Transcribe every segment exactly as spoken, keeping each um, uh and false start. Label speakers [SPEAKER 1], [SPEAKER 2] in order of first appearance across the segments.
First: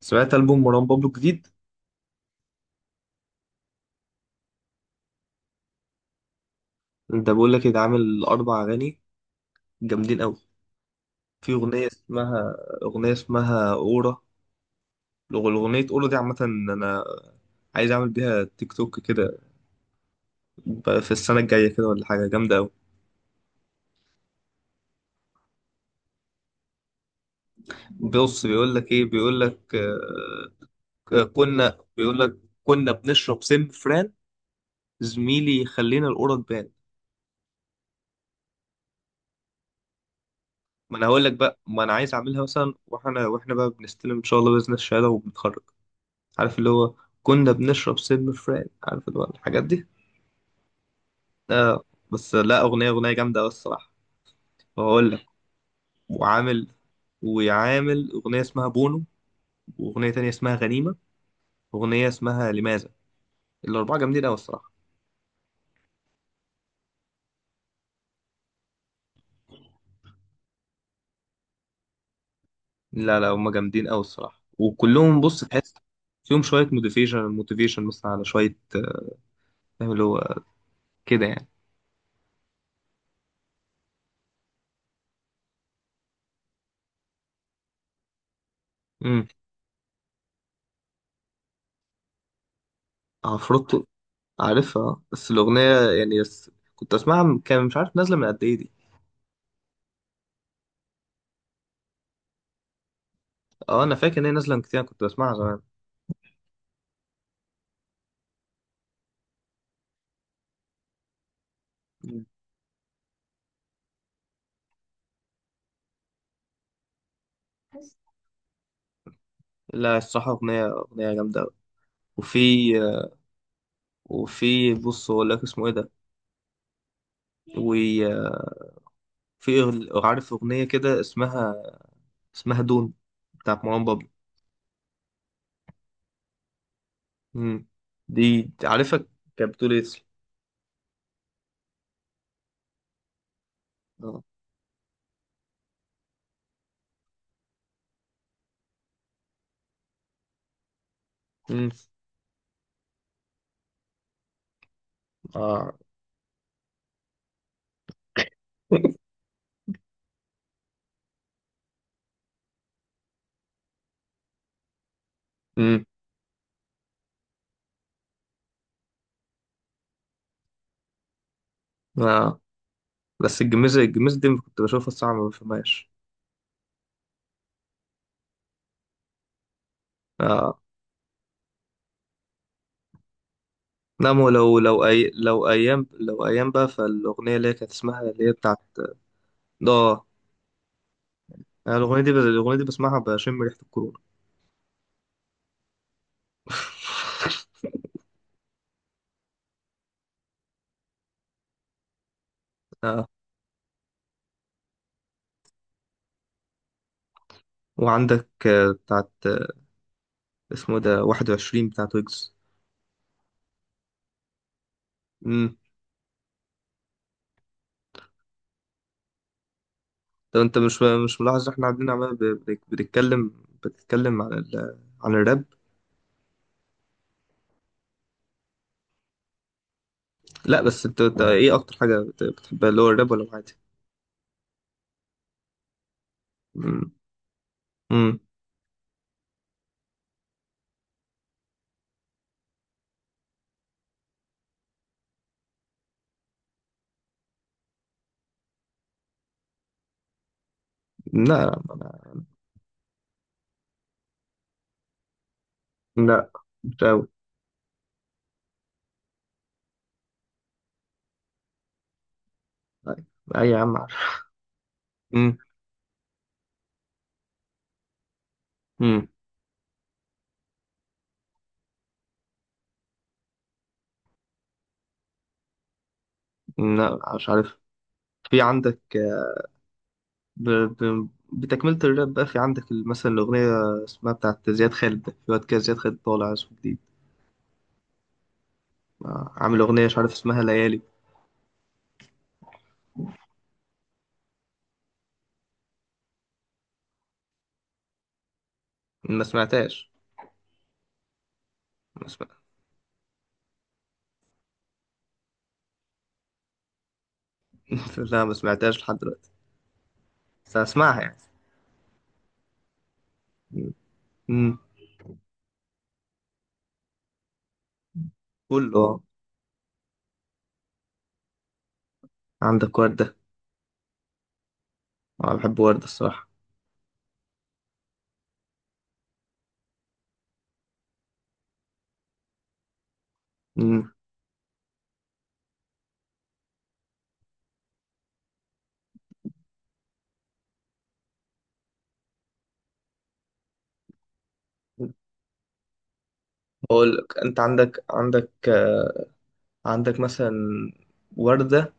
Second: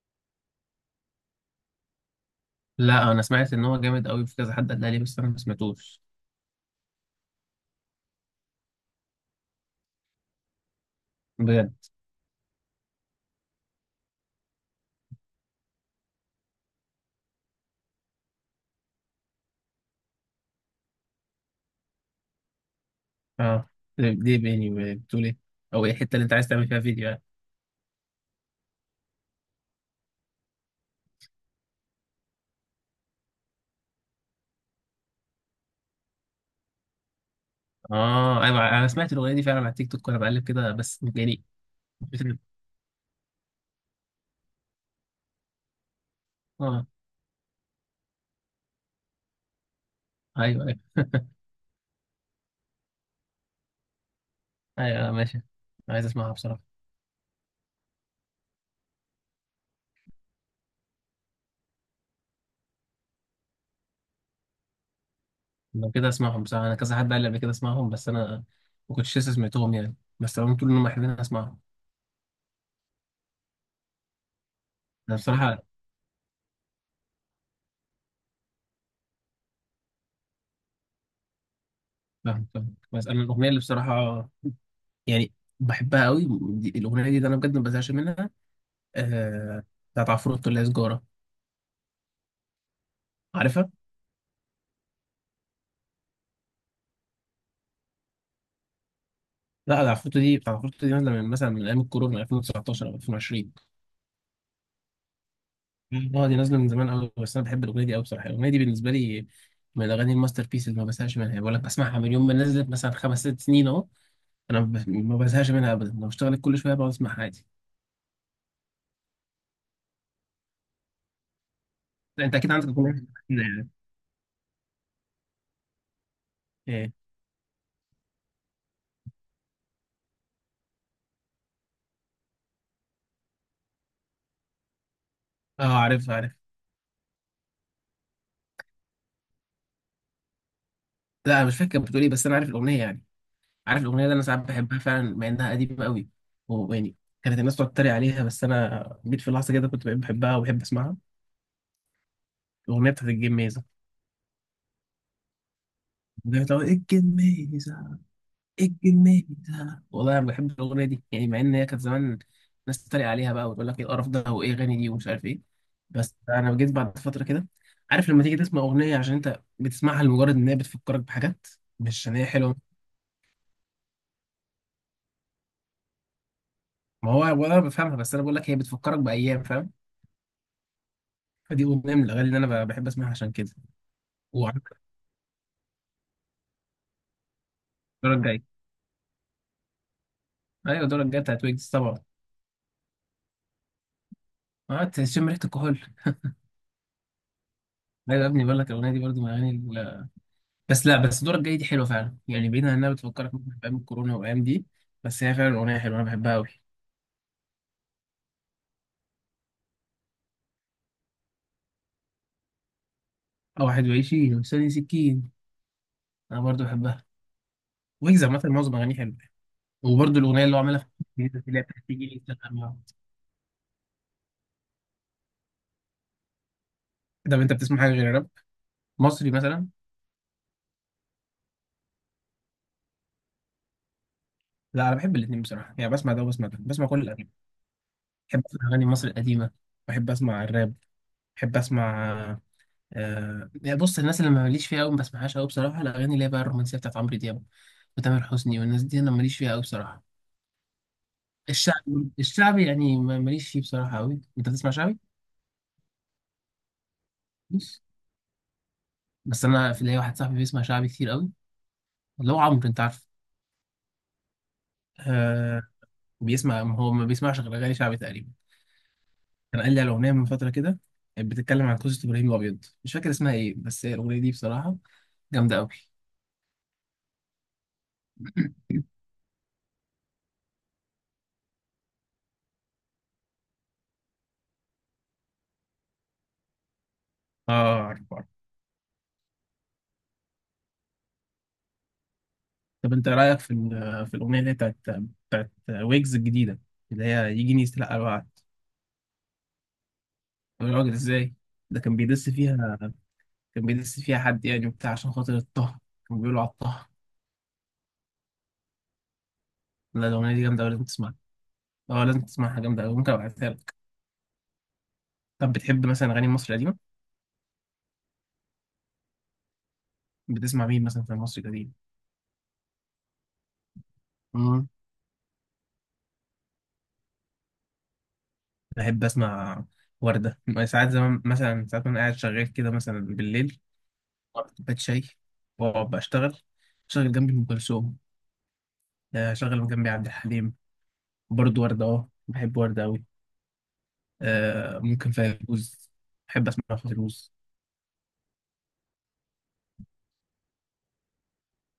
[SPEAKER 1] سمعت ألبوم مروان بابلو الجديد.
[SPEAKER 2] لا انا سمعت ان هو جامد قوي في كذا حد قال لي بس انا ما سمعتوش
[SPEAKER 1] ده بقول لك ده عامل أربع أغاني جامدين أوي. في
[SPEAKER 2] بجد.
[SPEAKER 1] أغنية اسمها أغنية اسمها أورا. الأغ- الأغنية أورا دي عامة. أنا عايز أعمل بيها تيك توك كده، ب- في السنة الجاية كده ولا حاجة جامدة أوي.
[SPEAKER 2] اه، دي دي بيني بتقول ايه؟ او ايه الحته اللي انت عايز تعمل فيها فيديو يعني؟
[SPEAKER 1] بص بيقول لك إيه، بيقول لك آه، آه، كنا بيقول لك كنا بنشرب سم فران زميلي، خلينا الأورا تبان.
[SPEAKER 2] اه ايوه، انا سمعت الاغنيه دي فعلا على التيك توك وانا بقلب كده،
[SPEAKER 1] ما
[SPEAKER 2] بس
[SPEAKER 1] أنا هقول لك
[SPEAKER 2] يعني
[SPEAKER 1] بقى، ما أنا عايز
[SPEAKER 2] بت-
[SPEAKER 1] أعملها مثلا، وإحنا وإحنا بقى بنستلم إن شاء الله بإذن الشهادة وبنتخرج، عارف اللي
[SPEAKER 2] اه
[SPEAKER 1] هو كنا بنشرب سم فران، عارف اللي هو الحاجات دي.
[SPEAKER 2] ايوه، ايوه،
[SPEAKER 1] آه. بس لا، أغنية أغنية جامدة أوي الصراحة.
[SPEAKER 2] ايوه،
[SPEAKER 1] وهقول
[SPEAKER 2] آه،
[SPEAKER 1] لك.
[SPEAKER 2] ماشي. عايز اسمعها بصراحه.
[SPEAKER 1] وعامل وعامل أغنية اسمها بونو، وأغنية تانية اسمها غنيمة، وأغنية اسمها لماذا. الأربعة جامدين أوي الصراحة.
[SPEAKER 2] لو كده اسمعهم بصراحه، انا كذا حد قال لي قبل كده اسمعهم، بس انا ما كنتش لسه سمعتهم يعني، بس هم طول انهم حلوين أنا اسمعهم.
[SPEAKER 1] لا لا، هما جامدين أوي الصراحة،
[SPEAKER 2] انا
[SPEAKER 1] وكلهم، بص،
[SPEAKER 2] بصراحه
[SPEAKER 1] تحس فيهم شوية موتيفيشن، موتيفيشن مثلا، على شوية آه، فاهم اللي هو، كده يعني.
[SPEAKER 2] فاهم فاهم، بس انا الاغنيه اللي بصراحه يعني بحبها قوي دي- الاغنيه دي، ده انا بجد ما بزهقش منها،
[SPEAKER 1] امم.
[SPEAKER 2] آه، بتاعت عفروتو اللي هي سجارة. عارفها؟
[SPEAKER 1] عفروتو، عارفها. بس الأغنية يعني، بس كنت أسمعها من- كان مش عارف نازلة من قد إيه دي.
[SPEAKER 2] لا، ده عفروتو، دي بتاعت عفروتو، دي نازلة من مثلا من أيام الكورونا من ألفين وتسعتاشر أو ألفين وعشرين.
[SPEAKER 1] اه، انا فاكر ان هي نازله من كتير، أنا كنت بسمعها زمان.
[SPEAKER 2] مم. اه دي نازلة من زمان أوي، بس أنا بحب الأغنية دي أوي بصراحة. الأغنية دي بالنسبة لي من الأغاني الماستر بيس اللي ما بزهقش منها يعني. بقول لك بسمعها من
[SPEAKER 1] مم.
[SPEAKER 2] يوم ما نزلت مثلا خمس ست سنين أهو. أنا ب- ما بزهقش منها أبدا، لو اشتغلت كل شوية بقعد أسمعها عادي.
[SPEAKER 1] بس لا، الصراحة أغنية أغنية جامدة أوي.
[SPEAKER 2] لا أنت
[SPEAKER 1] وفي
[SPEAKER 2] أكيد عندك أغنية كده يعني.
[SPEAKER 1] وفي بص أقول لك اسمه إيه ده.
[SPEAKER 2] إيه؟
[SPEAKER 1] وفي أغ- عارف أغنية كده اسمها، اسمها دون بتاعت مروان بابلو.
[SPEAKER 2] اه عارف عارف.
[SPEAKER 1] مم. دي عارفك كانت بتقول إيه.
[SPEAKER 2] لا أنا مش فاكر بتقول إيه، بس أنا عارف الأغنية يعني. عارف الاغنيه دي، انا
[SPEAKER 1] آه.
[SPEAKER 2] ساعات بحبها فعلا مع انها قديمه قوي. ويعني كانت الناس تقعد تتريق عليها، بس انا جيت في لحظه كده كنت بقيت بحبها وبحب اسمعها.
[SPEAKER 1] مم.
[SPEAKER 2] الاغنيه بتاعت الجميزه،
[SPEAKER 1] آه.
[SPEAKER 2] بتاعت ايه الجميزه، ايه الجميزه، والله انا بحب الاغنيه دي يعني، مع ان هي كانت زمان ناس تتريق عليها بقى وتقول لك ايه القرف ده وايه اغاني دي ومش عارف ايه.
[SPEAKER 1] مم.
[SPEAKER 2] بس انا جيت بعد فتره كده، عارف لما تيجي تسمع اغنيه عشان انت بتسمعها لمجرد ان هي بتفكرك بحاجات مش عشان هي
[SPEAKER 1] آه.
[SPEAKER 2] حلوه.
[SPEAKER 1] بس الجميزة، الجميزة دي كنت بشوفها الساعة ما بفهمهاش.
[SPEAKER 2] ما هو ولا انا بفهمها، بس انا بقول لك هي بتفكرك بايام، فاهم.
[SPEAKER 1] آه.
[SPEAKER 2] فدي اغنيه من الاغاني اللي انا ب- بحب اسمعها عشان كده.
[SPEAKER 1] نعم، لو
[SPEAKER 2] وعندك
[SPEAKER 1] لو أي لو أيام لو أيام بقى، فالأغنية اللي هي كانت اسمها،
[SPEAKER 2] الدورة
[SPEAKER 1] اللي هي
[SPEAKER 2] الجاية.
[SPEAKER 1] بتاعت آه،
[SPEAKER 2] ايوه الدورة الجاية بتاعت ويجز
[SPEAKER 1] أنا الأغنية
[SPEAKER 2] طبعا.
[SPEAKER 1] دي، الأغنية دي بسمعها بشم ريحة الكورونا.
[SPEAKER 2] اه تشم ريحة الكحول. لا يا ابني، بقول لك الاغنية دي برضو من الاغاني ال- بس لا بس الدورة الجاية دي حلوة فعلا يعني، بعيدا عن انها
[SPEAKER 1] اه.
[SPEAKER 2] بتفكرك ممكن في ايام الكورونا والايام دي، بس هي فعلا اغنية حلوة، انا بحبها قوي.
[SPEAKER 1] وعندك آه، بتاعت آه، اسمه ده واحد وعشرين بتاعت ويجز.
[SPEAKER 2] او واحد وعشرين وسنة سكين،
[SPEAKER 1] امم.
[SPEAKER 2] انا برضو بحبها. ويجز عامة معظم اغانيه حلوة. وبرضو
[SPEAKER 1] لو
[SPEAKER 2] الاغنية اللي
[SPEAKER 1] انت
[SPEAKER 2] هو عاملها
[SPEAKER 1] مش
[SPEAKER 2] في
[SPEAKER 1] مش
[SPEAKER 2] الجديدة
[SPEAKER 1] ملاحظ
[SPEAKER 2] اللي
[SPEAKER 1] احنا
[SPEAKER 2] هي بتاعت
[SPEAKER 1] قاعدين
[SPEAKER 2] تيجي
[SPEAKER 1] عمال،
[SPEAKER 2] لي
[SPEAKER 1] ب-
[SPEAKER 2] تسأل
[SPEAKER 1] ب-
[SPEAKER 2] عنها.
[SPEAKER 1] بنتكلم، بتتكلم عن ال... عن الراب.
[SPEAKER 2] طب انت بتسمع حاجة غير راب مصري مثلا؟
[SPEAKER 1] لا بس انت، انت ايه اكتر حاجة بت- بتحبها، اللي هو الراب ولا العادي.
[SPEAKER 2] لا انا بحب الاثنين بصراحة يعني، بسمع ده وبسمع ده، بسمع
[SPEAKER 1] امم.
[SPEAKER 2] كل الاغاني.
[SPEAKER 1] امم.
[SPEAKER 2] بحب اسمع اغاني مصر القديمة، بحب اسمع الراب، بحب اسمع، آه، بص الناس اللي ما ماليش فيها قوي ما بسمعهاش قوي بصراحه، الاغاني اللي هي بقى الرومانسيه بتاعت عمرو دياب وتامر حسني والناس دي انا ماليش فيها قوي بصراحه.
[SPEAKER 1] لا،
[SPEAKER 2] الشعبي الشعبي يعني ما- ماليش فيه بصراحه قوي. انت بتسمع شعبي؟
[SPEAKER 1] لا مش قوي.
[SPEAKER 2] بص، بس انا في ليا واحد صاحبي بيسمع شعبي كتير قوي، اللي هو عمرو انت عارف.
[SPEAKER 1] اي يا عم عارف. امم.
[SPEAKER 2] آه، بيسمع هو ما بيسمعش غير اغاني شعبي تقريبا.
[SPEAKER 1] امم.
[SPEAKER 2] كان قال لي على اغنيه من فتره كده، كانت بتتكلم عن قصه ابراهيم الابيض، مش فاكر اسمها ايه، بس هي الاغنيه دي بصراحه جامده قوي.
[SPEAKER 1] لا مش عارف. في عندك آه، ب... ب... بتكملة الراب بقى في عندك مثلا الأغنية اسمها بتاعت زياد خالد، ده في واد كده زياد خالد طالع اسمه جديد.
[SPEAKER 2] اه،
[SPEAKER 1] آه، عامل أغنية مش عارف اسمها ليالي.
[SPEAKER 2] طب انت رايك في ال- في الاغنيه اللي هي بتاعت بتاعت ويجز الجديده اللي هي يجيني يستلقى الوعد؟
[SPEAKER 1] ما سمعتهاش.
[SPEAKER 2] يا راجل ازاي؟ ده كان
[SPEAKER 1] ما سمع...
[SPEAKER 2] بيدس فيها، كان بيدس فيها حد يعني وبتاع، عشان خاطر الطه، كان بيقولوا على الطه.
[SPEAKER 1] لا، ما سمعتهاش لحد دلوقتي،
[SPEAKER 2] لا الاغنيه دي
[SPEAKER 1] بس
[SPEAKER 2] جامده أوي، لازم
[SPEAKER 1] هسمعها
[SPEAKER 2] تسمعها.
[SPEAKER 1] يعني.
[SPEAKER 2] اه لازم تسمعها، جامده أوي، ممكن ابعتها لك.
[SPEAKER 1] امم.
[SPEAKER 2] طب بتحب مثلا اغاني مصر القديمه؟
[SPEAKER 1] قول له آه،
[SPEAKER 2] بتسمع مين مثلا في مصر القديمه؟
[SPEAKER 1] عندك وردة.
[SPEAKER 2] امم،
[SPEAKER 1] أنا بحب وردة الصراحة.
[SPEAKER 2] بحب اسمع ورده ساعات زمان، مثلا ساعات وانا قاعد شغال كده مثلا بالليل،
[SPEAKER 1] امم.
[SPEAKER 2] أقعد كوبايه شاي واقعد بشتغل، شغل جنبي ام كلثوم، آه، شغل جنبي عبد الحليم، برضو وردة، اه بحب وردة أوي، آه ممكن فيروز، بحب أسمع
[SPEAKER 1] بقول لك
[SPEAKER 2] فيروز.
[SPEAKER 1] أنت، عندك عندك آه، عندك مثلا وردة،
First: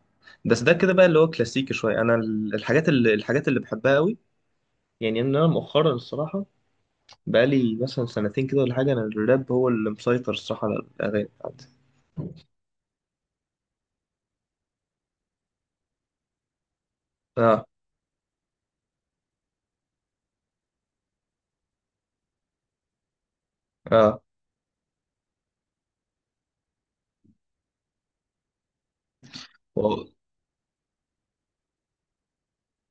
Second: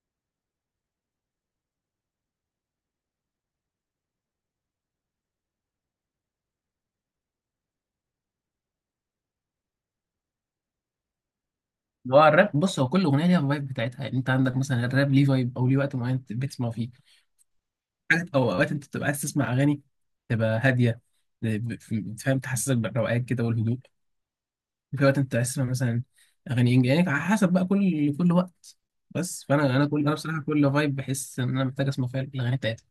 [SPEAKER 1] بس ده كده بقى، اللي هو كلاسيكي شوية. أنا ال- الحاجات اللي الحاجات اللي بحبها قوي، يعني إن أنا مؤخرا الصراحة بقالي مثلا سنتين كده ولا حاجة، أنا الراب هو اللي مسيطر الصراحة على الأغاني بتاعتي.
[SPEAKER 2] اللي هو الراب، بص هو كل أغنية ليها الفايب بتاعتها يعني، أنت عندك مثلا الراب ليه فايب أو ليه وقت معين أنت بتسمع فيه
[SPEAKER 1] اه.
[SPEAKER 2] حاجات، أو أوقات أنت بتبقى عايز تسمع أغاني تبقى هادية، ب- ب- فاهم، تحسسك بالروقان كده والهدوء،
[SPEAKER 1] اه.
[SPEAKER 2] وفي وقت أنت عايز تسمع مثلا أغاني إنجليزي يعني، على حسب بقى كل كل وقت. بس فأنا أنا كل أنا بصراحة كل فايب بحس إن أنا محتاج أسمع فيها الأغاني بتاعتها.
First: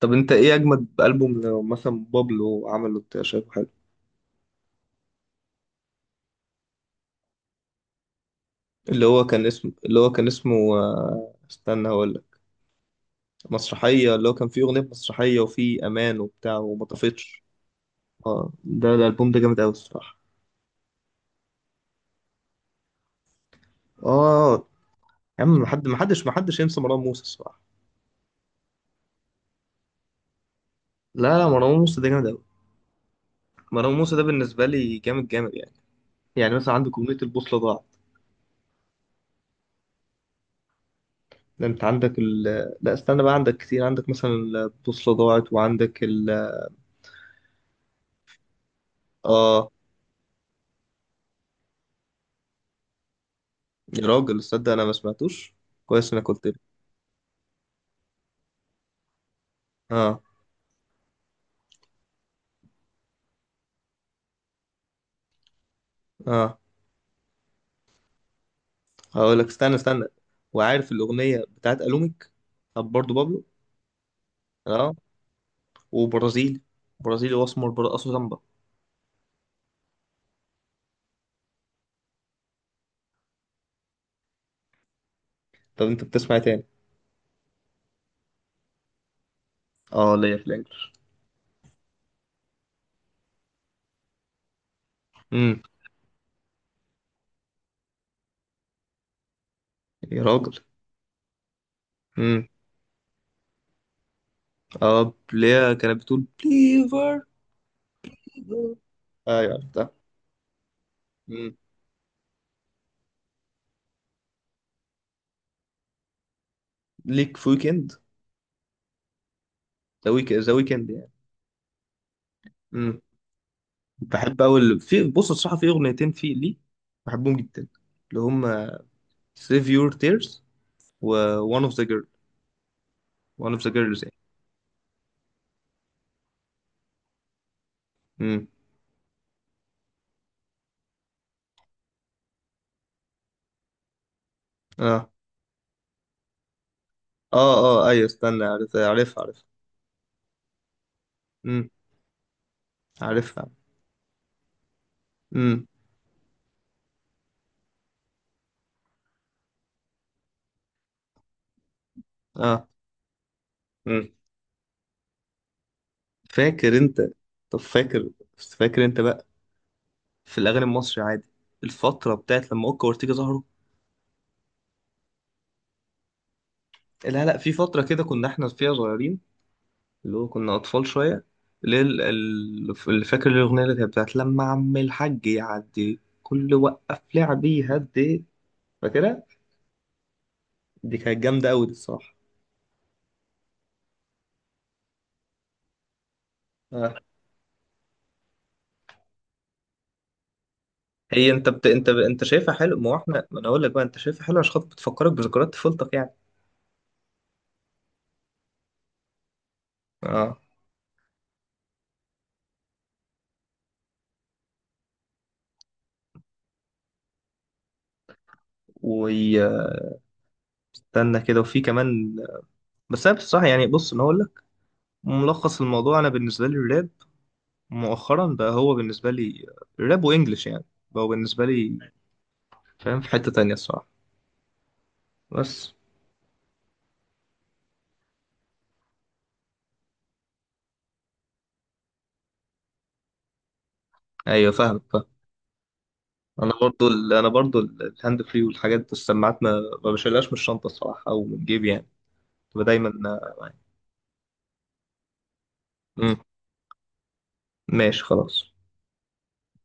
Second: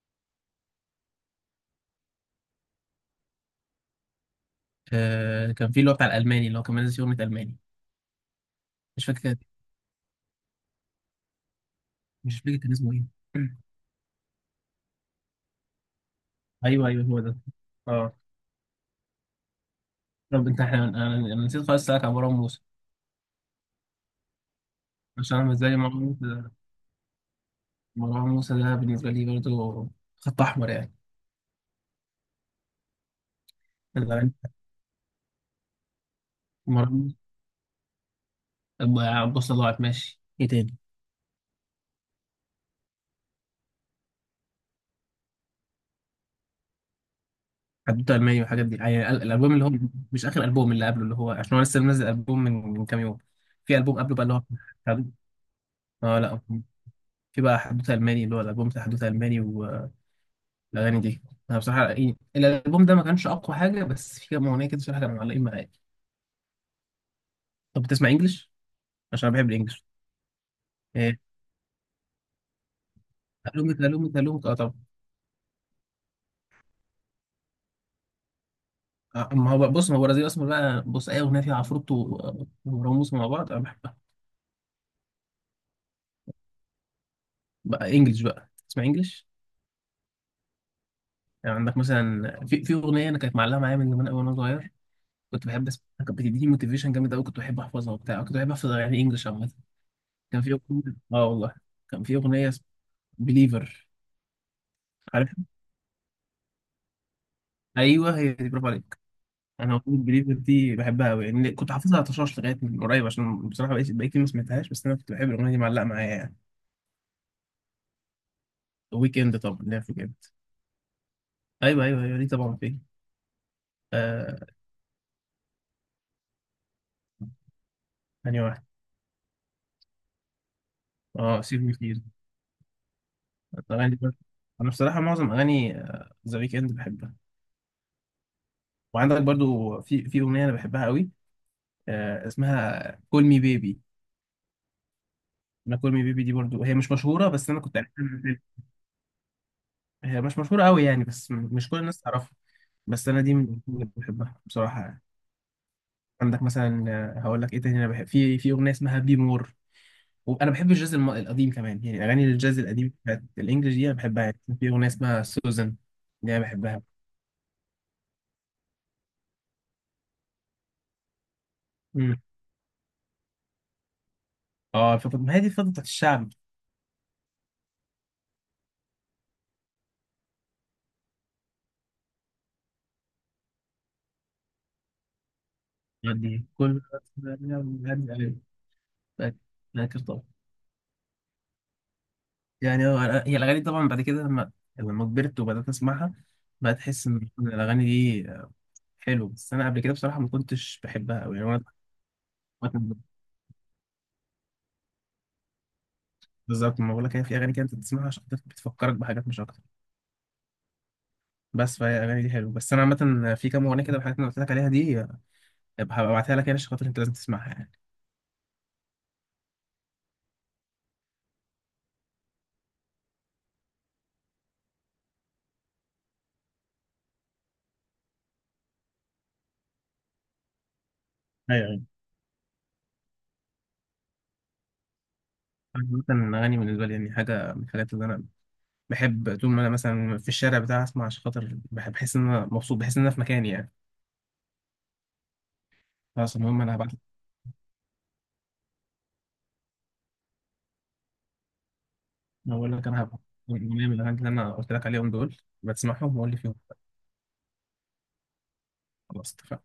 [SPEAKER 1] طب انت ايه اجمد البوم لو مثلا بابلو عمله انت شايفه حلو.
[SPEAKER 2] آه كان في اللي هو بتاع الألماني اللي هو كان منزل فيه أغنية ألماني. مش
[SPEAKER 1] اللي
[SPEAKER 2] فاكر
[SPEAKER 1] هو
[SPEAKER 2] كان-
[SPEAKER 1] كان اسمه اللي هو كان اسمه آه، استنى هقول
[SPEAKER 2] مش
[SPEAKER 1] لك.
[SPEAKER 2] فاكر كان اسمه إيه.
[SPEAKER 1] مسرحيه، اللي هو كان فيه اغنيه مسرحيه وفيه امان وبتاع وما
[SPEAKER 2] ايوه ايوه هو ده.
[SPEAKER 1] طفتش.
[SPEAKER 2] اه،
[SPEAKER 1] اه، ده الالبوم ده جامد قوي الصراحه.
[SPEAKER 2] طب انت احنا انا أنا نسيت خالص اسالك عن مروان موسى،
[SPEAKER 1] اه.
[SPEAKER 2] عشان
[SPEAKER 1] يا
[SPEAKER 2] انا
[SPEAKER 1] عم،
[SPEAKER 2] بالنسبه لي
[SPEAKER 1] محد
[SPEAKER 2] مروان موسى
[SPEAKER 1] محدش
[SPEAKER 2] ده،
[SPEAKER 1] محدش ينسى مروان موسى الصراحه.
[SPEAKER 2] مروان موسى ده بالنسبه لي برضه خط احمر يعني.
[SPEAKER 1] لا لا، مروان موسى ده جامد قوي. مروان موسى ده
[SPEAKER 2] الأغاني-
[SPEAKER 1] بالنسبه لي جامد جامد يعني. يعني مثلا عندك
[SPEAKER 2] مروان
[SPEAKER 1] اغنيه البوصله ضاعت.
[SPEAKER 2] موسى، بص ضاعت ماشي، ايه تاني؟
[SPEAKER 1] ده انت عندك ال... لا استنى بقى، عندك كتير، عندك مثلا البوصله ضاعت وعندك ال...
[SPEAKER 2] حدوته الماني والحاجات دي يعني ال- الالبوم اللي
[SPEAKER 1] اه.
[SPEAKER 2] هو مش اخر البوم، اللي قبله، اللي هو عشان هو لسه منزل البوم من من كام يوم، في البوم
[SPEAKER 1] يا
[SPEAKER 2] قبله بقى اللي
[SPEAKER 1] راجل
[SPEAKER 2] هو
[SPEAKER 1] تصدق انا ما
[SPEAKER 2] حدوتة-
[SPEAKER 1] سمعتوش، كويس
[SPEAKER 2] اه
[SPEAKER 1] انك
[SPEAKER 2] لا
[SPEAKER 1] قلت لي.
[SPEAKER 2] في بقى حدوته الماني، اللي هو الالبوم بتاع حدوته الماني والاغاني
[SPEAKER 1] اه.
[SPEAKER 2] دي، انا بصراحه إيه، الالبوم ده ما كانش اقوى حاجه، بس في كام اغنيه كده بصراحه كانوا معلقين معايا.
[SPEAKER 1] اه.
[SPEAKER 2] طب بتسمع انجلش؟ عشان انا
[SPEAKER 1] هقول لك،
[SPEAKER 2] بحب
[SPEAKER 1] استنى
[SPEAKER 2] الانجليش.
[SPEAKER 1] استنى وعارف
[SPEAKER 2] إيه،
[SPEAKER 1] الاغنيه بتاعت الوميك. طب برضو بابلو.
[SPEAKER 2] الومك الومك الومك اه طبعا.
[SPEAKER 1] اه. وبرازيلي، برازيلي واسمر برقص سامبا.
[SPEAKER 2] آه، ما هو بقى- بص ما هو البرازيل اصلا بقى، بص اي اغنيه فيها عفروتو و- وراموس مع بعض انا بحبها.
[SPEAKER 1] طب انت بتسمع إيه تاني.
[SPEAKER 2] بقى انجليش بقى اسمع انجليش.
[SPEAKER 1] اه ليا في الانجليش.
[SPEAKER 2] يعني عندك مثلا في في اغنيه انا كانت معلقه معايا من زمان قوي وانا صغير، كنت
[SPEAKER 1] امم.
[SPEAKER 2] بحب اسمعها، كانت بتديني موتيفيشن جامد قوي، كنت بحب احفظها وبتاع، كنت بحب احفظ اغاني انجليش عامه.
[SPEAKER 1] يا
[SPEAKER 2] كان في
[SPEAKER 1] راجل.
[SPEAKER 2] اغنيه، اه والله، كان في
[SPEAKER 1] امم.
[SPEAKER 2] اغنيه اسمها بليفر.
[SPEAKER 1] اه
[SPEAKER 2] عارف،
[SPEAKER 1] ليا كانت بتقول بليفر.
[SPEAKER 2] ايوه هي دي، برافو عليك.
[SPEAKER 1] ايوه
[SPEAKER 2] انا
[SPEAKER 1] عرفتها.
[SPEAKER 2] اغنيه بليفر دي بحبها قوي يعني،
[SPEAKER 1] امم.
[SPEAKER 2] كنت حافظها على طشاش لغايه من قريب، عشان بصراحه بقيت بقيت ما سمعتهاش، بس انا كنت بحب الاغنيه دي، معلقه معايا يعني.
[SPEAKER 1] ليك في ويكند.
[SPEAKER 2] ويك اند طبعا لعب في
[SPEAKER 1] ذا
[SPEAKER 2] جامد.
[SPEAKER 1] ويك ذا ويكند يعني.
[SPEAKER 2] ايوه ايوه ايوه، دي طبعا فين،
[SPEAKER 1] امم.
[SPEAKER 2] آه.
[SPEAKER 1] بحب اول، في بص الصراحه في اغنيتين في ليه بحبهم جدا، اللي
[SPEAKER 2] ثاني واحد،
[SPEAKER 1] هم سيف يور تيرز،
[SPEAKER 2] اه سيب
[SPEAKER 1] وون
[SPEAKER 2] مي
[SPEAKER 1] اوف ذا
[SPEAKER 2] فيل.
[SPEAKER 1] جيرل، وان اوف ذا
[SPEAKER 2] الاغاني دي
[SPEAKER 1] جيرلز يعني.
[SPEAKER 2] برضه، انا بصراحه معظم اغاني ذا ويك اند بحبها.
[SPEAKER 1] امم.
[SPEAKER 2] وعندك برضو في في اغنيه انا بحبها قوي، آه اسمها كول مي بيبي.
[SPEAKER 1] اه.
[SPEAKER 2] انا كول مي بيبي دي برضو هي مش مشهوره، بس
[SPEAKER 1] اه.
[SPEAKER 2] انا كنت
[SPEAKER 1] اه
[SPEAKER 2] عارفها
[SPEAKER 1] ايوه
[SPEAKER 2] من الفيلم.
[SPEAKER 1] استنى، عارف، عارفها عارفها.
[SPEAKER 2] هي مش مشهوره قوي يعني، بس م-
[SPEAKER 1] امم.
[SPEAKER 2] مش كل الناس تعرفها. بس انا دي من
[SPEAKER 1] عارفها.
[SPEAKER 2] الأغاني اللي بحبها بصراحه يعني.
[SPEAKER 1] امم.
[SPEAKER 2] عندك مثلا، آه، هقول لك ايه تاني، انا بحب في في اغنيه اسمها بي مور، وانا بحب الجاز الم- القديم كمان يعني، اغاني الجاز
[SPEAKER 1] اه.
[SPEAKER 2] القديم بتاعت الانجليش دي انا
[SPEAKER 1] امم.
[SPEAKER 2] بحبها يعني، في اغنيه اسمها سوزان، دي انا
[SPEAKER 1] فاكر
[SPEAKER 2] بحبها.
[SPEAKER 1] انت، طب فاكر فاكر انت بقى في الاغاني المصري عادي الفتره
[SPEAKER 2] امم،
[SPEAKER 1] بتاعت لما اوكا وارتيجا ظهروا.
[SPEAKER 2] اه الفتره، ما هي دي الفتره بتاعت الشعب.
[SPEAKER 1] لا لا، في فتره كده كنا احنا فيها صغيرين، اللي هو كنا اطفال شويه، اللي هي ال- ال- اللي فاكر الاغنيه اللي كانت بتاعت لما عم الحاج يعدي
[SPEAKER 2] دي
[SPEAKER 1] كل
[SPEAKER 2] كل،
[SPEAKER 1] وقف لعبي هدي. فاكرها.
[SPEAKER 2] فاكر طبعا.
[SPEAKER 1] دي كانت جامده قوي دي الصراحه.
[SPEAKER 2] يعني هو أنا- هي الاغاني طبعا بعد كده لما لما كبرت وبدات اسمعها، بقيت احس
[SPEAKER 1] آه.
[SPEAKER 2] ان الاغاني دي حلوه، بس انا قبل كده بصراحه ما كنتش بحبها
[SPEAKER 1] هي
[SPEAKER 2] قوي
[SPEAKER 1] انت
[SPEAKER 2] يعني.
[SPEAKER 1] بت... انت انت شايفها حلو.
[SPEAKER 2] انا
[SPEAKER 1] ما هو احنا، ما انا اقول لك بقى، انت شايفها حلو عشان خاطر بتفكرك بذكريات طفولتك يعني.
[SPEAKER 2] بالظبط، ما بقول لك، هي في اغاني كده انت بتسمعها عشان بتفكرك بحاجات مش اكتر.
[SPEAKER 1] اه.
[SPEAKER 2] بس فهي الاغاني دي حلوه، بس انا عامه في كام اغنيه كده من الحاجات اللي أنا قلت لك عليها دي، أبقى هبعتها لك يعني، عشان خاطر انت لازم تسمعها يعني.
[SPEAKER 1] واستنى كده، وفي كمان، بس انا بصراحه يعني، بص انا اقول لك ملخص الموضوع، انا بالنسبه لي الراب مؤخرا بقى، هو بالنسبه لي الراب وانجلش يعني، بقى بالنسبه
[SPEAKER 2] ايوه
[SPEAKER 1] لي،
[SPEAKER 2] ايوه.
[SPEAKER 1] فاهم، في حته تانية الصراحه بس.
[SPEAKER 2] أنا مثلا الاغاني بالنسبه لي يعني حاجه من الحاجات اللي انا بحب، طول ما انا مثلا في الشارع بتاعي اسمع، عشان خاطر بحب بحس ان انا مبسوط، بحس ان انا في مكاني يعني.
[SPEAKER 1] ايوه فاهمك فاهم.
[SPEAKER 2] خلاص
[SPEAKER 1] انا
[SPEAKER 2] المهم انا
[SPEAKER 1] برضو
[SPEAKER 2] هبعت لك.
[SPEAKER 1] ال... انا برضو ال- الهاند فري والحاجات السماعات، ما ما بشيلهاش من الشنطه الصراحه او من جيبي يعني،
[SPEAKER 2] أنا
[SPEAKER 1] بتبقى
[SPEAKER 2] بقول لك
[SPEAKER 1] دايما
[SPEAKER 2] انا هبعت
[SPEAKER 1] آه،
[SPEAKER 2] لك
[SPEAKER 1] معايا.
[SPEAKER 2] أغنية من الاغاني اللي انا قلت لك عليهم دول،
[SPEAKER 1] مم.
[SPEAKER 2] بتسمعهم وقول لي فيهم.
[SPEAKER 1] ماشي خلاص
[SPEAKER 2] خلاص اتفقنا.